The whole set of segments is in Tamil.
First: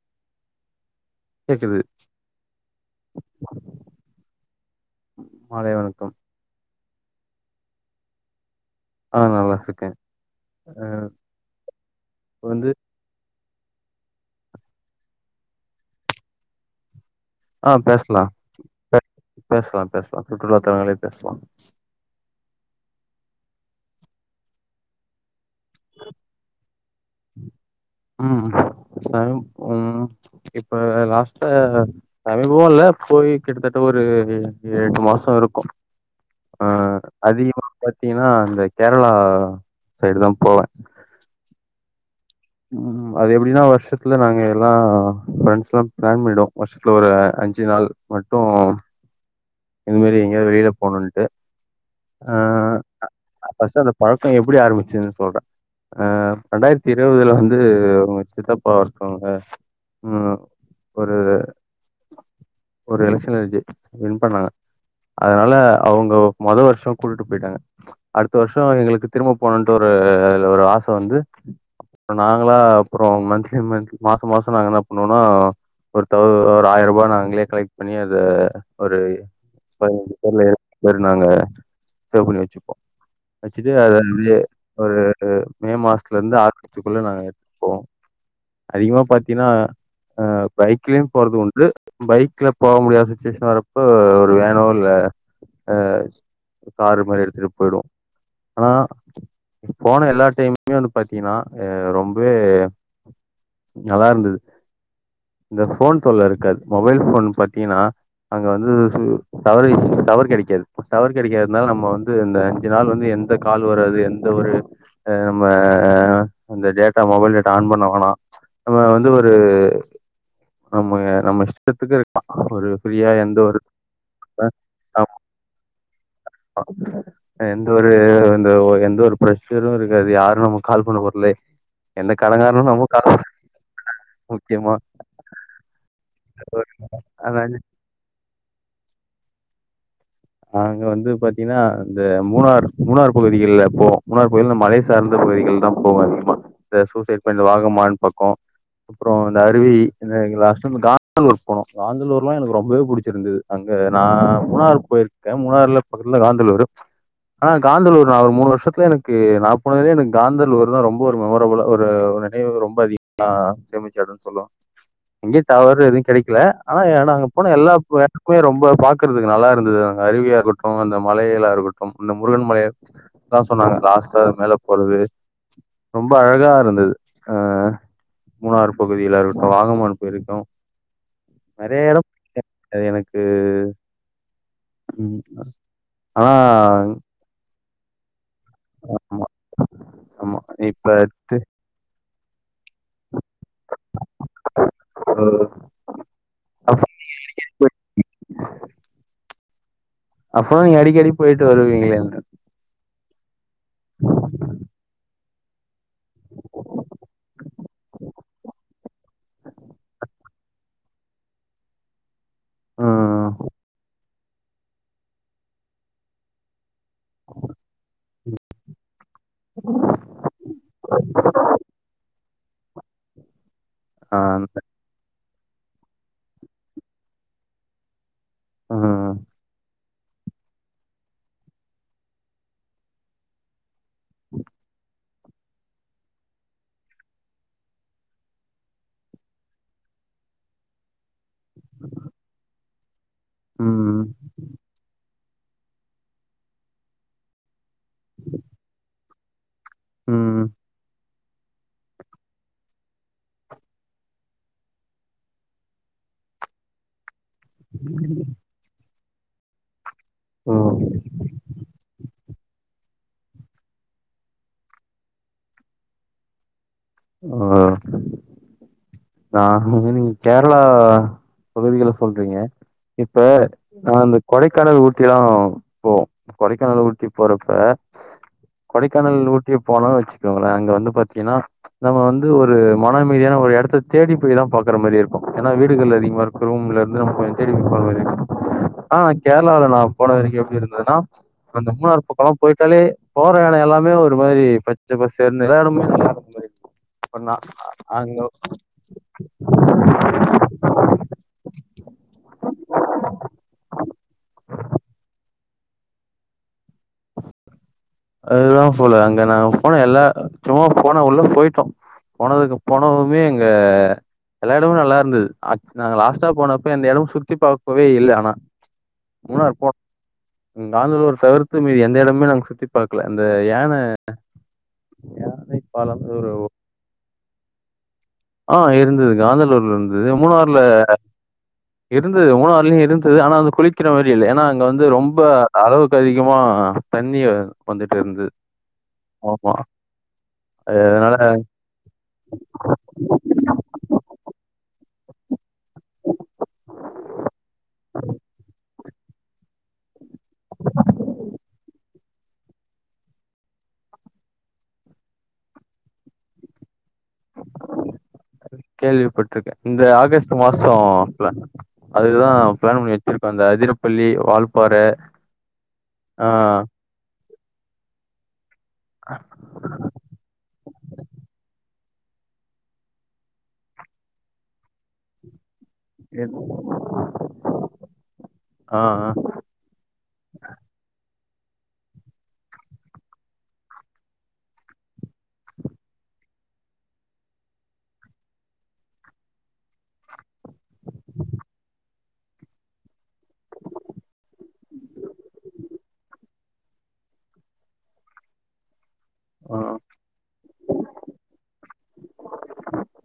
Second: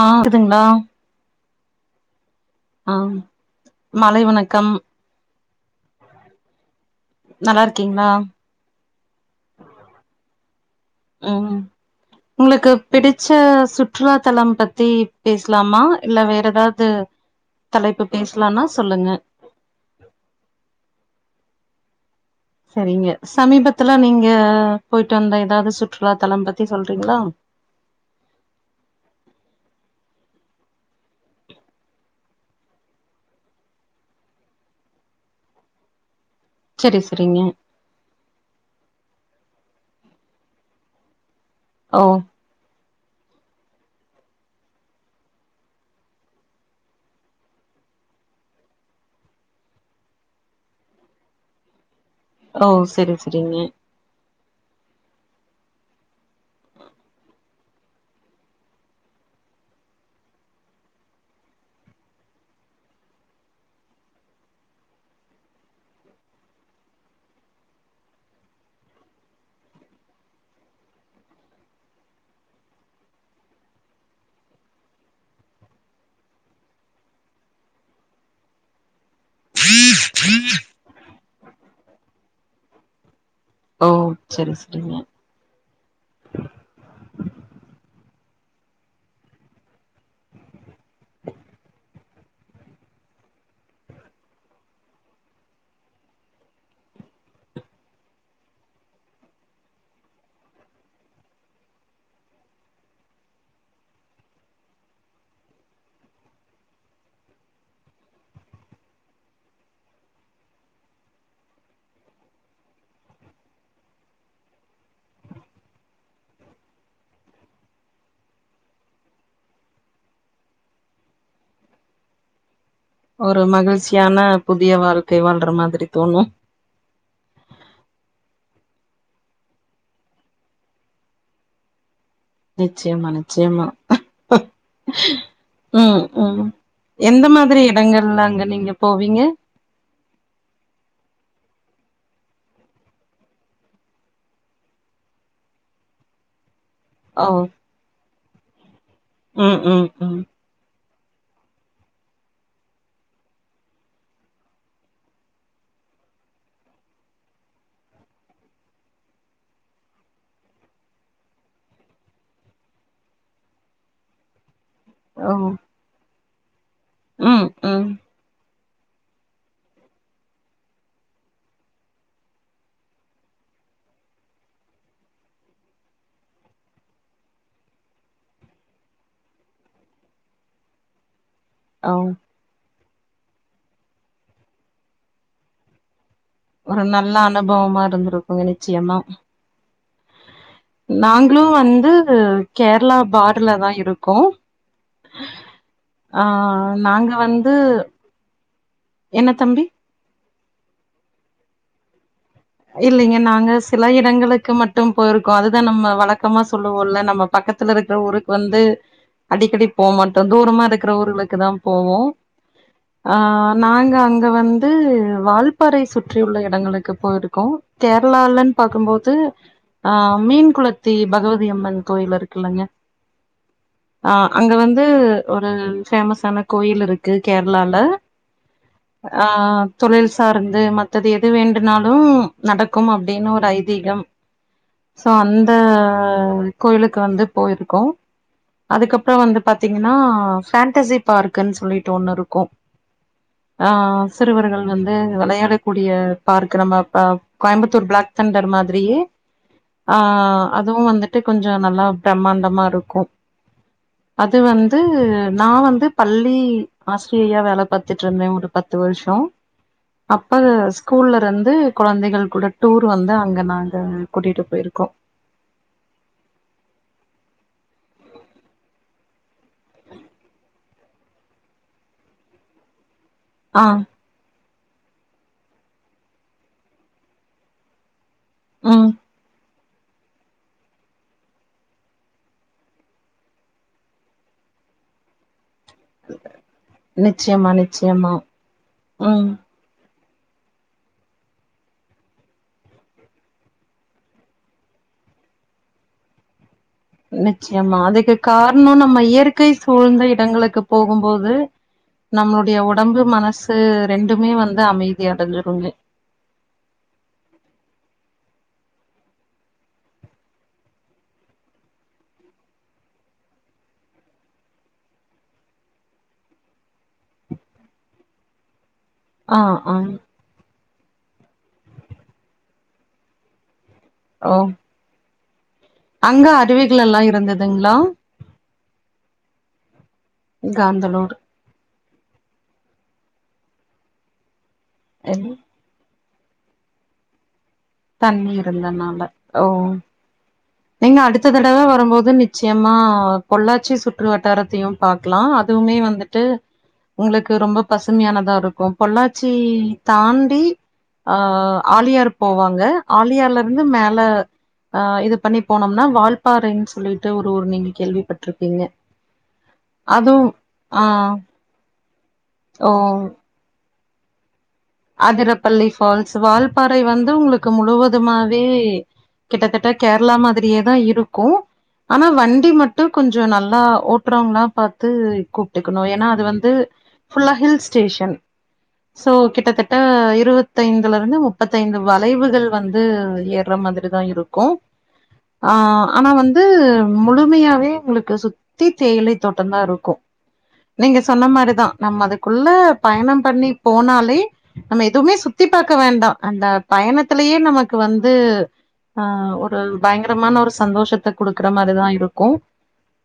ஆ இதுங்களா கேக்குது ஆம் மாலை வணக்கம் மாலை வணக்கம் நல்லா இருக்கீங்களா ஆ நல்லா இருக்கேன் ம் வந்து உங்களுக்கு பிடிச்ச சுற்றுலாத்தளம் பத்தி பேசலாமா இல்ல வேற எதாவுது ஆ பேசலாம் பேசலாம் பேசலாம் சுற்றுலா தளங்களையோ பேசலாம் சரிங்க சமீபத்துலா நீங்க போயிட்டு வந்த அது சுற்றுலா தளம் பத்தி சொல்ற இருங்களா ம் [unintelligible] ம் இப்ப லாஸ்ட்டா சமீபம் இல்ல போய் கிட்டத்தட்ட ஒரு எட்டு மாசம் இருக்கும் அ சரி சரிங்க அதிக பாத்தீங்கன்னா அந்த கேரளா சைடு தா போவேன் ஓ ம் அது எப்டின்னா வருஷத்துல நாங்க எல்லாம் பிளான் பண்ணடுவோம் வருஷத்துல ஒரு அஞ்சு நாள் மட்டும் இதுமாரி எங்கயாது வெளியில போணுட்டு ஓ செரி செரிங்க பழக்கோ எப்டி ஆரம்பிச்சுன்னு சொல்றேன் அ இரண்டாயிரத்து இருவதுல வந்து அவங்க சித்தப்பா ஒருத்தவங்க ம் ஒரு ஒரு எலக்சன்ல வின் பண்ணாங்க அதனால அவுங்கோ மொத வருஷம் கூட்டிட்டு போயிட்டாங்க அடுத்த வருஷம் எங்களுக்கு திரும்ப போணும்ட்டு ஒரு ஆசை வந்து ம் நாங்களா அப்றோ மந்த்லி மந்த் மாசம் மாசம் நாங்க என்ன பண்ணுவோம்னா ஒரு தௌ ஒரு ஆயிரம் ரூபா நாங்களே கலெக்ட் பண்ணி அத ஒரு பதினாஞ்சு பேர்ல இரண்டு பேர் நாங்க சேவ் பண்ணி வச்சுப்போம் ஆச்சுட்டு ஓ அத உள்ள சரி சரிங்க ஒரு மே மாசத்துல இருந்து ஆகாஸ்ட்க்குள்ள நாங்க போவோம் அதிகமா பாத்தீங்கன்னா அ பைக்லே போறது உண்டு பைக்ல போக முடியாத சுச்சிவேஷக்கு வரப்ப வேற ஒன்னு இல்ல அ காரு மாரி எடுத்துட்டு போயிடுவோம் ஆனா போன எல்லா டைமுமே வந்து பாத்தீங்கன்னா ரொம்பவே நல்லா இருந்தது இந்த ஃபோன் தொல்ல இருக்காது. மொபைல் ஃபோன் பாத்தீங்கன்னா அங்க வந்து சு கவரேஜ் டவர் கெடைக்காது. டவர் கெடைக்காதனால நம்ம வந்து இந்த அஞ்சு நாள் வந்து எந்த காலு வராது எந்த ஒரு ஆ நம்ம அந்த டேட்டா மொபைல் டேட்டா ஆன் பண்ண வேணா நம்ம வந்து ஒரு ஆமாங்க நம்ம இஷ்டத்துக்கு இருக்கலா ஒரு ஃப்ரீயா எந்த ஒரு மகிழ்ச்சியான புதிய வாழ்க்கை வாழ்ற மாதிரி தோணு அ ஆ எந்த ஒரு இந்த எந்த ஒரு பிரஷ்ஷரு இருக்காது யாரு நமக்கு கால் பண்ண போறதில்ல எந்த கடங்காரனு நமக்கு கால் நிச்சயமா பண்ண நிச்சயமா முக்கியமா ம் ம் எந்த மாதிரி அதனால இடங்கல்லா அங்க நீங்க போவீங்க? நாங்க வந்து பாத்தீங்கன்னா இந்த மூணார் மூணார் பகுதிகள்லா போவோ மூணார் பகுதில இந்த மலை சார்ந்த பகுதிகள்தா போவோ அதிகமா இந்த சூசைட் ஓ பாய்ண்ட் இந்த வாகமான் பக்கோ அப்றோ இந்த ம் அருவி ம் இந்த ம் இங்க லாஸ்ட் டைம் கா காந்தளூர்க்கு போனோ காந்தளூர்லா எனக்கு ரொம்பவே புடிச்சிருந்தது அங்க நா மூணார் போய்ரு க்கே மூணாறுல பக்கத்துல காந்தளூரு ஆனா காந்தளூர் நா ஒரு மூணு வருஷத்துல எனக்கு நா போனதுலயே எனக்கு காந்தளூர்தா ரொம்ப ஒரு ஒரு ஒரு ஒரு ஒரு நினைவு ரொம்ப அதிகமா சேமிச்சதன்னு சொல்லுவே ஓ அங்கயு டவர் எது கெடைக் கல ஆனா ஏ நாங்க ம் போன எல்லா ம் ஆ எடமுமே ரொம்ப பாக்கறதுக்கு நல்லா இருந்தது ஆனா அருவியா இருக்கட்டு அந்த மலைகளா இருக்கட்டு அந்த முருகன் மலை தா சொன்னாங்க லாஸ்டா மேல போறது ரொம்ப அழகா இருந்தது ஆ மூணார் பகுதிகளா இருக்கட்டு வாகமான் போயிருக்கோ நெறைய ஓ எடோ [inaudible] அது எனக்கு ம் ஆ ஒரு நல்ல அனுபவமா இரு ந்துரு அவங்க நிச்சயமா ஆமா ஆமா இப்ப நாங்களு வந்து து கேரளா பா டர்லதா இருக்கோ ஆ நாங்க வந்து என்ன தம்பி அப்பன்னா நீங்க அடிக்கடி போயிட்டு வருவீங்களே அங்க இல்லைங்க நாங்க சில எடங்களுக்கு மட்டும் போயிரு க்கோ அதுதா நம்ம வழக்கமா சொல்லுவோ இல்ல நம்ம பக்கத்துல இருக்கிற ஊருக்கு வந்து அடிக்கடி போ மாட்டோ தூரமா இருக்கிற ஊர்களுக்குதா போவோ ஆ ம் நாங்க அங்க வந்து வால்பாறைய சுற்றி உள்ள எடங்களுக்கு போயிரு க்கோ கேரளாலன்னு பாக்கும்போ து ஆ மீன் குளத்தி பகவதியம்மன் கோயில் இரு இல்லங்க ஆ அங்க வந்து ஒரு பேமஸ் ஆனா கோயில் இருக்கு கேரளால ம் ஆ தொழில் சார்ந்து மத்தது எது வேண்டுனாலு நடக்கும் அப்பிடின்னு ஒரு ஐதீகம் சோ அந்த கோயிலுக்கு வந்து போயிருக்கோ அதுக்கப்பறோ வந்து பாத்தீங்கன்னா ஃபேண்டசி பார்க்ன்னு சொல்லிட்டு ஒண்ணு இருக்கு ஆ ம் சிறுவர்கள் வந்து விளையாடக்கூடிய பார்க்கு நம்மப்ப கோயம்பத் த்துர் பிளாக்தண்டர் மாதிரியே ஆ ம் அதுவு வந்துட் ட்டு கொஞ்சோ நல்லா பிரம்மாண்டமா இருக்கு அது வந்து நா வந்து பள்ளி ஹாஸ் பிரியா வேல பாத்துட்டுருந்தே ஒரு பத்து வருஷ் ட்டோ அப்ப ஓ ஸ்கூல்லருந்து கொழந்தைகள் கூட டூர் வந்து அங்க நாங்க கூட்டிட்டு போயிருக்கோ ஓ நா நீங்க கேரளா பகுதிகள்ல சொல்றீங்க இப்ப ஆ நா அந்த கொடைக் க்கானல் ஊட்டில்லா போ கொடைக்கானல் ஊட்டி போறப்ப ம் கொடைக்கானல் ஊட் ட்டி போனானனு வச்சுக்கோங்களே அங்க வந்து பாத்தீன்னா நம்ம வந்து ஒரு மனமீதியான ஒரு இடத்த தேடி போய்தா பாக்குற மாரி இருக்கு ஏன்னா வீடுகள் அதிகமா இருக்கு ரூம்லருந்து நம்ம நிச்சயமா கொஞ் நிச்சயமா [unintelligible] ஆ ம் கேரளாலனா போன வரைக்கு எப்பிடி இருந்ததுன்னா அந்த மூனாறு பக்ககோலா போயிட்டாலே போற இடோ எல்லாமே ஒரு மாரி பச்சபசேர்னு எல்லாடமே நல்லாருக்கு நிச்சயமா அதுக்கு காரணோ நம்ம இயற்கை சூழ்ந்த இடங்களுக்கு போகும்போது நம்மளுடைய உடம்பு மனசு ரெண்டுமே வந்து அமைதி அடைஞ்சிருஜி அதுதா போல்ல அங்க நாங்க போன எல்லா சும்மா போன உள்ள போயிட்டோ போனது போனவுமே எங்க எல்லா இடமு நல்லா இருந்தது அ நாங்க லாஸ்ட்டா போனப்ப எந்த இடமும் சுத்தி பாக்கவே இல்ல ஆனா ஆஆம் காந்தனூர் சவர் த்து மீதி எந்த எடமே நாங்க சுத்தி பாக்கல அந்த யான ஓ அங்க ஒரு அருவிகள்ல்லா இருந்துதுங்களா ஆ இருந்தது காந்தலூர்ல இருந்தது மூனாறுல காந்தலூர் இருந்தது மூனாறுலயு இருந்தது ஆனா வந்து குளிக்கிற மாரி இல்ல ஏன்னா இங்க வந்து ரொம்ப எல்- அளவுக் அளவுக்கு அதிகமா தண்ணி வந்துட்டு இருந்தது. தண்ணி இருந்தனால ஓ ஆமா. நீங்க அதனால அடுத்த தடவ வரும்போது நிச்சயமா ஆ பொள்ளாச்சி சுற்றுவட்டாரத்தையும் இருக்கலாம் அதுவுமே வந்துட்டு உங்களுக்கு ரொம்ப பசுமையானதா இருக்கும் பொள்ளாச்சி தான் டி ஆ ஆலியார் போவாங்க ஆலியார்ல இருந்து மேல ஆஹ இது பண்ணி போனோம்னா வால்பாறைன்னு சொல்லிருக்கும் கேள்விப்பட்டிருக்கேன் இந்த அதுவு ஆகஸ்ட் ஆ மாசோம் பிளான் அதுதான் ஓ பிளான் பண்ணி வச்சிருக்கேன் அந்த அத பள்ளி வால் அதிரப்பள்ளி ஃபால்ஸ் வால்பாறை வந்து உங்களுக்கு முழுவதுமாவே கிட்டத்தட்ட கேரளா மாதிரியேதான் இருக்கும் ஆனா வண்டி மட்டும் கொஞ்சம் நல்லா ஓட்டுறவங்களா பார்த்து இருக்கணும் ஏன்னா அது என்- வந்து புல்லா ஹில்ஸ் ஸ்டேஷன் ஆ ஆ சோ கிட்டத்தட்ட இருபத்தைந்துல முப்பத்தைந்து வளைவுகள் வந்து ஏறுற மாதிரிதான் இருக்கும் ஆஹ் ஆனா வந்து முழுமையாவே உங்களுக்கு சுத்தி தேயிலை தோட்டம்தான் இருக்கும் நீங்க சொன்ன மாதிரிதான் நம் அதுக்குள்ள பயணம் பண்ணி போனாலே நம்ம எதுவுமே சுத்தி பார்க்க வேண்டாம் அந்த பயணத்திலயே நமக்கு வந்து ஆஹ் ஆ ஒரு பயங்கரமான ஒரு சந்தோஷத்தை கொடுக்குற மாதிரிதான் இருக்கும்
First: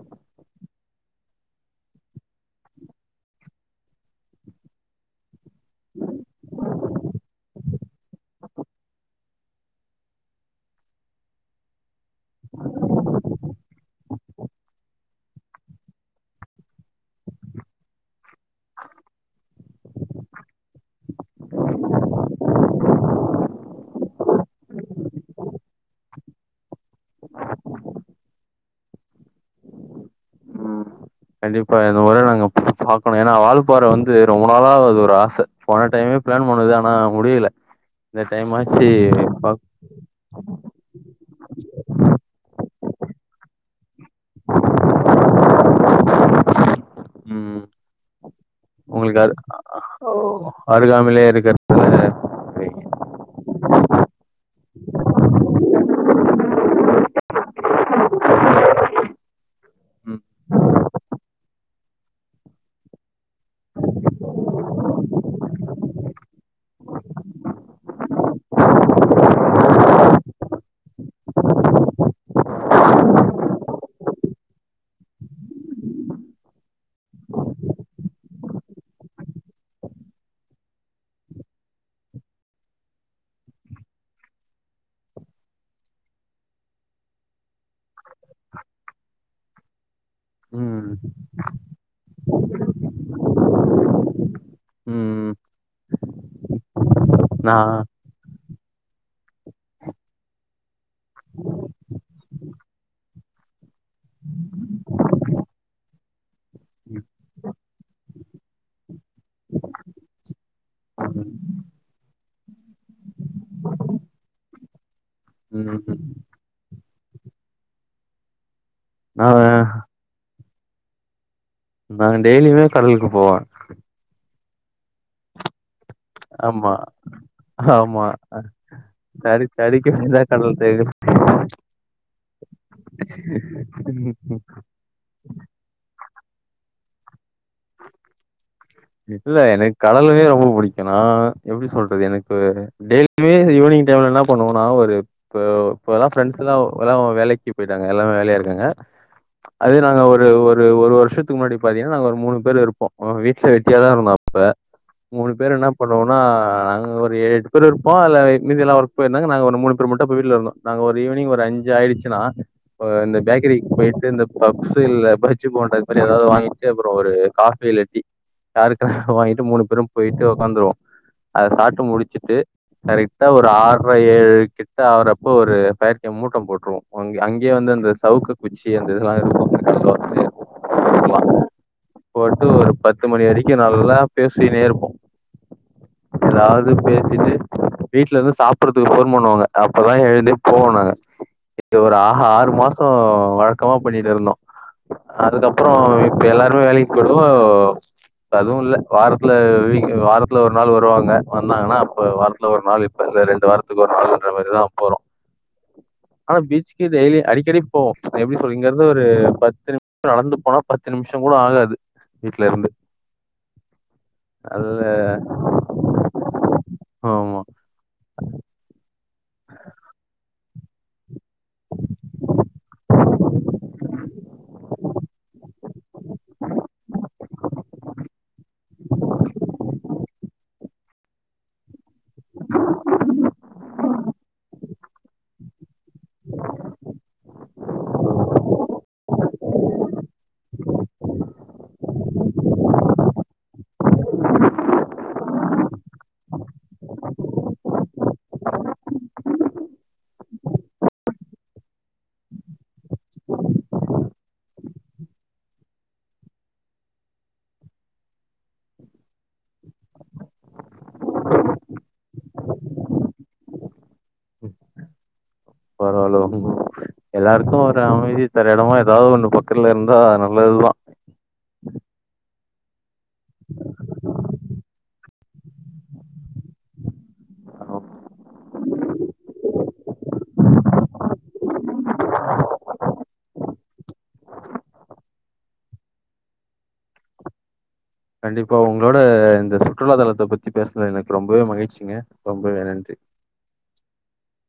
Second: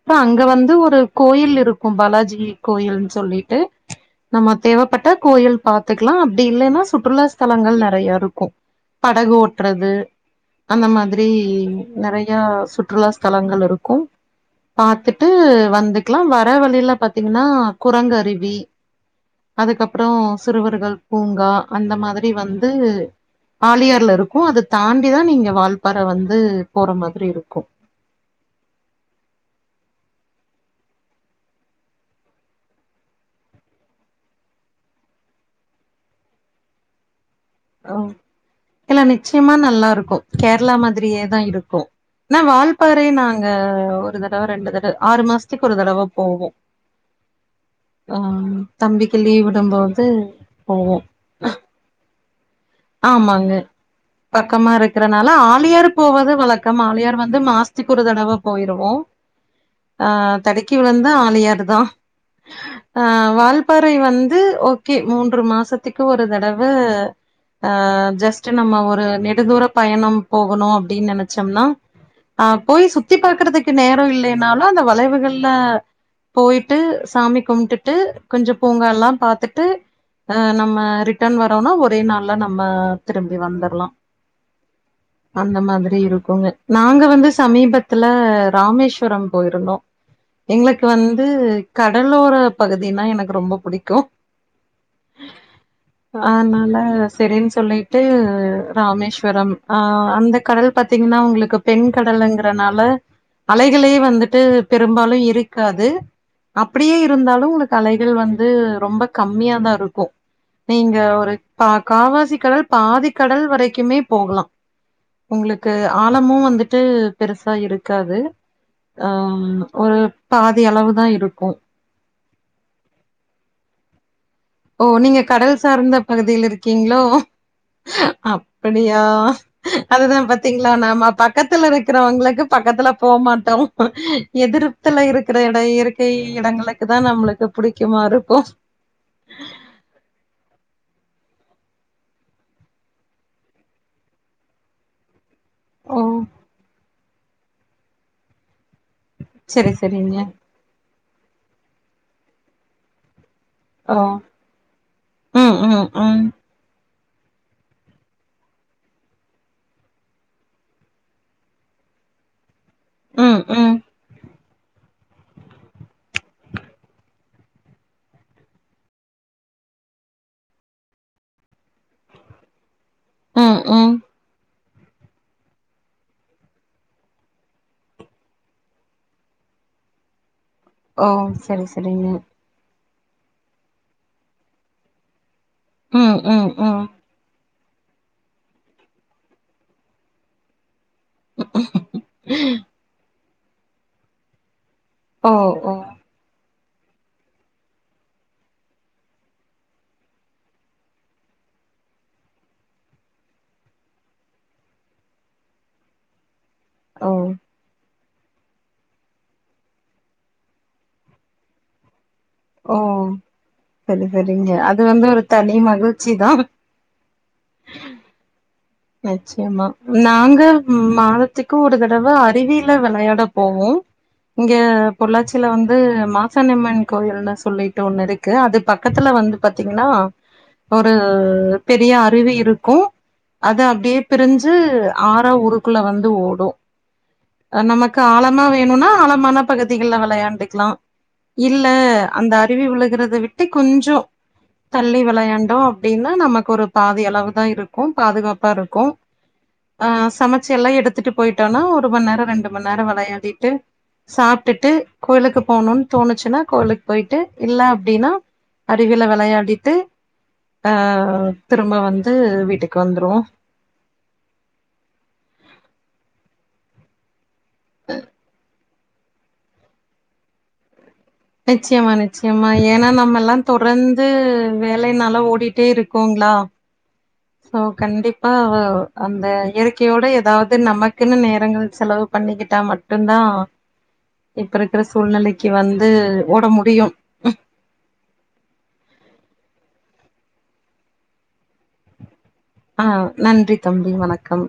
அப்றம் அங்க வந்து ஒரு கோயில் இருக்கும் பாலாஜி கோயில்னு சொல்லிட்டு நம்ம தேவைப்பட்ட கோயில் பார்த்து பாத்துக்கலாம் அப்படி இல்லைன்னா சுற்றுலா ஸ்தலங்கள் நிறைய இருக்கும் படகு ஓட்டுறது அந்த மாதிரி நெறைய சுற்றுலா ஸ்தலங்கள் இருக்கும் பாத்துட்டு பாத்துட்டு வந்துக்கலாம் வர வழியில பார்த்தீங்கன்னா குரங்கருவி அதுக்கப்புறம் வந்து ஆலியார்ல இருக்கு அது தாண்டிதா நீங்க வால்பாற வந்து போற மாதிரி இருக்கு உம் கண்டிப்பா இந்த முறை நாங்க பாக்கணும் ஏன்னா வாழ்பாறை வந்து ரொம்ப நாளா அது ஒரு ஆசை போன டைமே பிளான் பண்ணுது ஆனா முடியல இந்த டைம் ஆச்சு இல்ல நிச்சயமா பாக் நல்லா இருக்கும் கேரளா மாதிரியேதான் இருக்கும் ஆன வால் வால்ப்பாறை நாங்க ஒரு தடவை ரெண்டு தடவை ஆறு மாசத்துக்கு ஒரு தடவை போவோம் ஆஹ் தம்பிக்கு உங்களுக்கு அரு லீவ் விடும்போது ஓ, போவோம் அருகாமையிலே இருக்க ஆமாங்க பக்கமா இருக்கறனால ஆலியார் போவது வழக்கம் ஆலியார் வந்து மாசதிக்கு ஒரு தடவை போயிருவோம் ஆ தடுக்கி விழுந்தா ஆலியார் தான் ஆ வால்பாறை வந்து ஓகே மூன்று மாசத்துக்கு ஒரு தடவ ஆ ஜஸ்ட்டு நம்ம ஒரு நெடுதூர பயணம் போகணும் அப்படின்னு நினைச்சோம்னா அ போய் சுத்தி பார்க்கறதுக்கு நேரம் இல்லனாலும் அந்த வளைவுகள்லா போய்ட்டு சாமி கும்ட்டுட்டு கொஞ்சம் பூங்கா எல்லாம் பார்த்துட்டு அ நம்ம ரிட்டர்ன் வரோனா ஒரே நாள் நம்ம திரும்பி வந்துரலாம் அந்த மாதிரி இருக்குங்க நாங்க வந்து சமீபத்துல ராமேஸ்வரம் போயிருந்தோம் எங்களுக்கு ம் வந்து கடலோர பகுதினா எனக்கு ரொம்ப பிடிக்கும் ம் அதனால செரின்னு நா சொல்லிட்டு ராமேஸ்வரம் ஆ அந்த கடல் பார்த்தீங்கன்னா உங்களுக்கு பெண் கடலுங்கறனால அலைகளே வந்துட்டு பெரும்பாலும் இருக்காது அப்படியே இருந்தாலும் உங்களுக்கு அலைகள் வந்து ரொம்ப கம்மியாதான் இருக்கும் நீங்க ஒரு பா காவாசி கடல் பாதி கடல் வரைக்குமே போகலாம் உங்களுக்கு ம் ஆழமும் வந்துட்டு பெருசா இருக்காது ஆ நா ஒரு பாதி அளவு தான் இருக்கும் நான்னு டெய்லியுமே கடலுக்கு போவேன் ஓ நீங்க கடல் சார்ந்த பகுதியில ஆமா இருக்கீங்களோ ஆமா அப்படியா தறி தறிக்கு அதுதான் கடல் தேவை பாத்தீங்களா நாம பக்கத்துல இருக்கிறவங்களுக்கு பக்கத்துல போமாட்டோம் எதிர்ப்த்துல இருக்கிற இட இயற்கை இடங்களுக் இதான் நம்மளுக் புடிக்குமா இருக்கும் இல்ல எனக்கு கடலுமே ரொம்ப புடிக் ஏனா எப்படி சொல்றது எனக்கு டெய்லியுமே ஈவினிங் டைம்ல என்ன பண்ணுவோம்னா ஒரு இப்ப இப்ப ஓ! எல்லாம் ஃப்ரெண்ட்ஸ்லாம் எலாம் வேலைக்கு போய்ட்டாங்க எல்லாமே வேலையா இருக்காங்க சரி, அதே நாங்க சரிங்க. ஒரு ஒரு ஒரு வரு ஷத்துக்கு முன்னாடி பாத்தீங்கங்கனா ஒரு மூணு பேரு இருப்போம் வெட்டியா தான் ஓ! இருந்தோம் அப்ப மூணு பேரு ம், என்ன ம், பண்ணுவோம்னா ம். அங்க ஒரு எட்டு பேர் இருப்போம் அதுல மீதி எல்லாம் ஒர்க் போயிருந்தாங்க நாங்க ஒரு மூணு பேரு மட்டும் அப்போ வீட்டுல இருந்தோம் நாங்க ஒரு ஈவினிங் ஒரு அஞ்சு ஆயிருச்சுன்னா ஆ இந்த ம், பேக்கரி ம். போயிட்டு இந்த பஃப்ஸ் இல்ல பஜ்ஜி போண்டா ஏதாவது வாங்கிட்டு அப்புறோம் ஒரு காஃபி இல்ல டீ யாருக்கா வாங்கிட்டு மூணு பேரும் போயிட்டு உட்காந்துருவோம் அத சாப்ட்டு முடிச்சுட்டு கரெக்ட்டா ஆ ஒரு ம், ம். ஆறரை ஏழு கிட் ட ஆவர்ப்போ ஒரு பய்கி மூட்டம் போட்டுவோம் அங்க அங்கேயே வந்து அந்த சவுக்கு குச்சி அந்த இதெல்லாம் இருக்கும் ஓ செரி செரிங்க போட்டு ஒரு பத் து மணி வரைக்கும் நல்ல பேசின்னே இருப்போம் ம், ம், ஏதாவது ம். பேசிட்டு வீட்ல இருந்து சாப்பிடறதுக்கு போன் பண்ணுவாங்க அப்பதான் எழுந்தே போவோம் நாங்க ஒரு ஆ ஆறு மாசம் வழக்கமா பண்ணிட்டு இருந்தோம் ஓ! ஓ! அதுக்கப்பறம் இப்ப எல்லார் [unintelligible] இப்படு அதுவுல்ல வாரத்துல விக் வாரத்துல ஒரு நாள் வருவாங்க வந்தாங்கன்னா அப்ப வாரத்துல ஒரு நாள் இப்ப இல்ல ரெண்டு வாரத்துக்கு ஒரு நாள்ன்ற மாரிதாபோறோ ஆனா பீச்க்கு ஓ! டெய்லி அடிக்கடிக் போவோ எப்பிடி சொல்லி இங்கர்ந்து ஒரு பத்து நிமிஷம் நடந்து போனா பத்து நிமிஷம் கூட ஆகாது வீட்ல இருந்து. ஓ சரி சரிங்க அது நல்ல வந்து ஒரு தனி மகிழ்ச்சிதா ம் ஆமா நிச்சயமா ம் நா இங்க மாதத்துக்கு ஒரு தடவ அருவியில விளையாட போவோ இங்க பொள்ளாச்சியில வந்து மாசனியம்மன் கோயில்னு சொல்லிட்டு ஒண்ணு இருக்கு அது பக்கத்துல வந்து பாத்தீங்கன்னா ஒரு பெரிய அருவி இருக்கு அது அப்பிடியே பிரிஞ்சு ஆற ஊருக்குள்ள வந்து ஓடு நமக்கு ஆழமா வேணும்னா ஆழமான பகுதிகல விளையாண்டுக்கலா இல்ல அந்த அருவி விழுகுறத விட்டு கொஞ்சோ தள்ளி விளையாண்டோ அப்பிடின்னா நமக்கு ஒரு பாதி அளவுதா இருக்கு பாதுகாப்பா இருக்கு ஆ சமச்சில்லா எடுத்துட்டு போயிட்டோனா ஒருமநேரோ ரெண்டுமநேரோ விளையாடிட்டு சாப்பிட்டுட்டு கோயிலுக்கு போனோன் தோணுச்சுன்னா கோயிலுக்கு போயிட்டு இல்ல அப்பிடின்னா அருவியில விளையாடிட்டு அ திரும்ப வந்து வீட்டுக் க்கு வந்துருவோ பரவால்ல [unintelligible] எல்லாருக்கு ஒரு அமைதி தர இடமா இ ஏதா ஒண்ண பக்கல்ல இருந்தா நல்லதுதா நிச்சயமா நிச்சயமா ஏன்னா நம்மல்லா தொடர்ந்து வேலைனால ஓடிட்டே இருக்கோங்களா சோ ஆமா. கண்டிப்பா ஆ அந்த இயற்கையோட ஏதாவது நமக்குன்னு நேரங்கள் செலவு பண்ணிக்கிட்டா மட்டுதா இப்ப இருக்கிற சூழ்நிலைக்கு வந்து ஓட முடியு கண்டிப்பா உங்களோட இந்த சுற்றுலாதலத்த பத்தி பேசுன எனக்கு ரொம்பவே மகிழ்ச்சிங்க ரொம்பவே நன்றி. ஆ நன்றி தம்பி வணக் கம்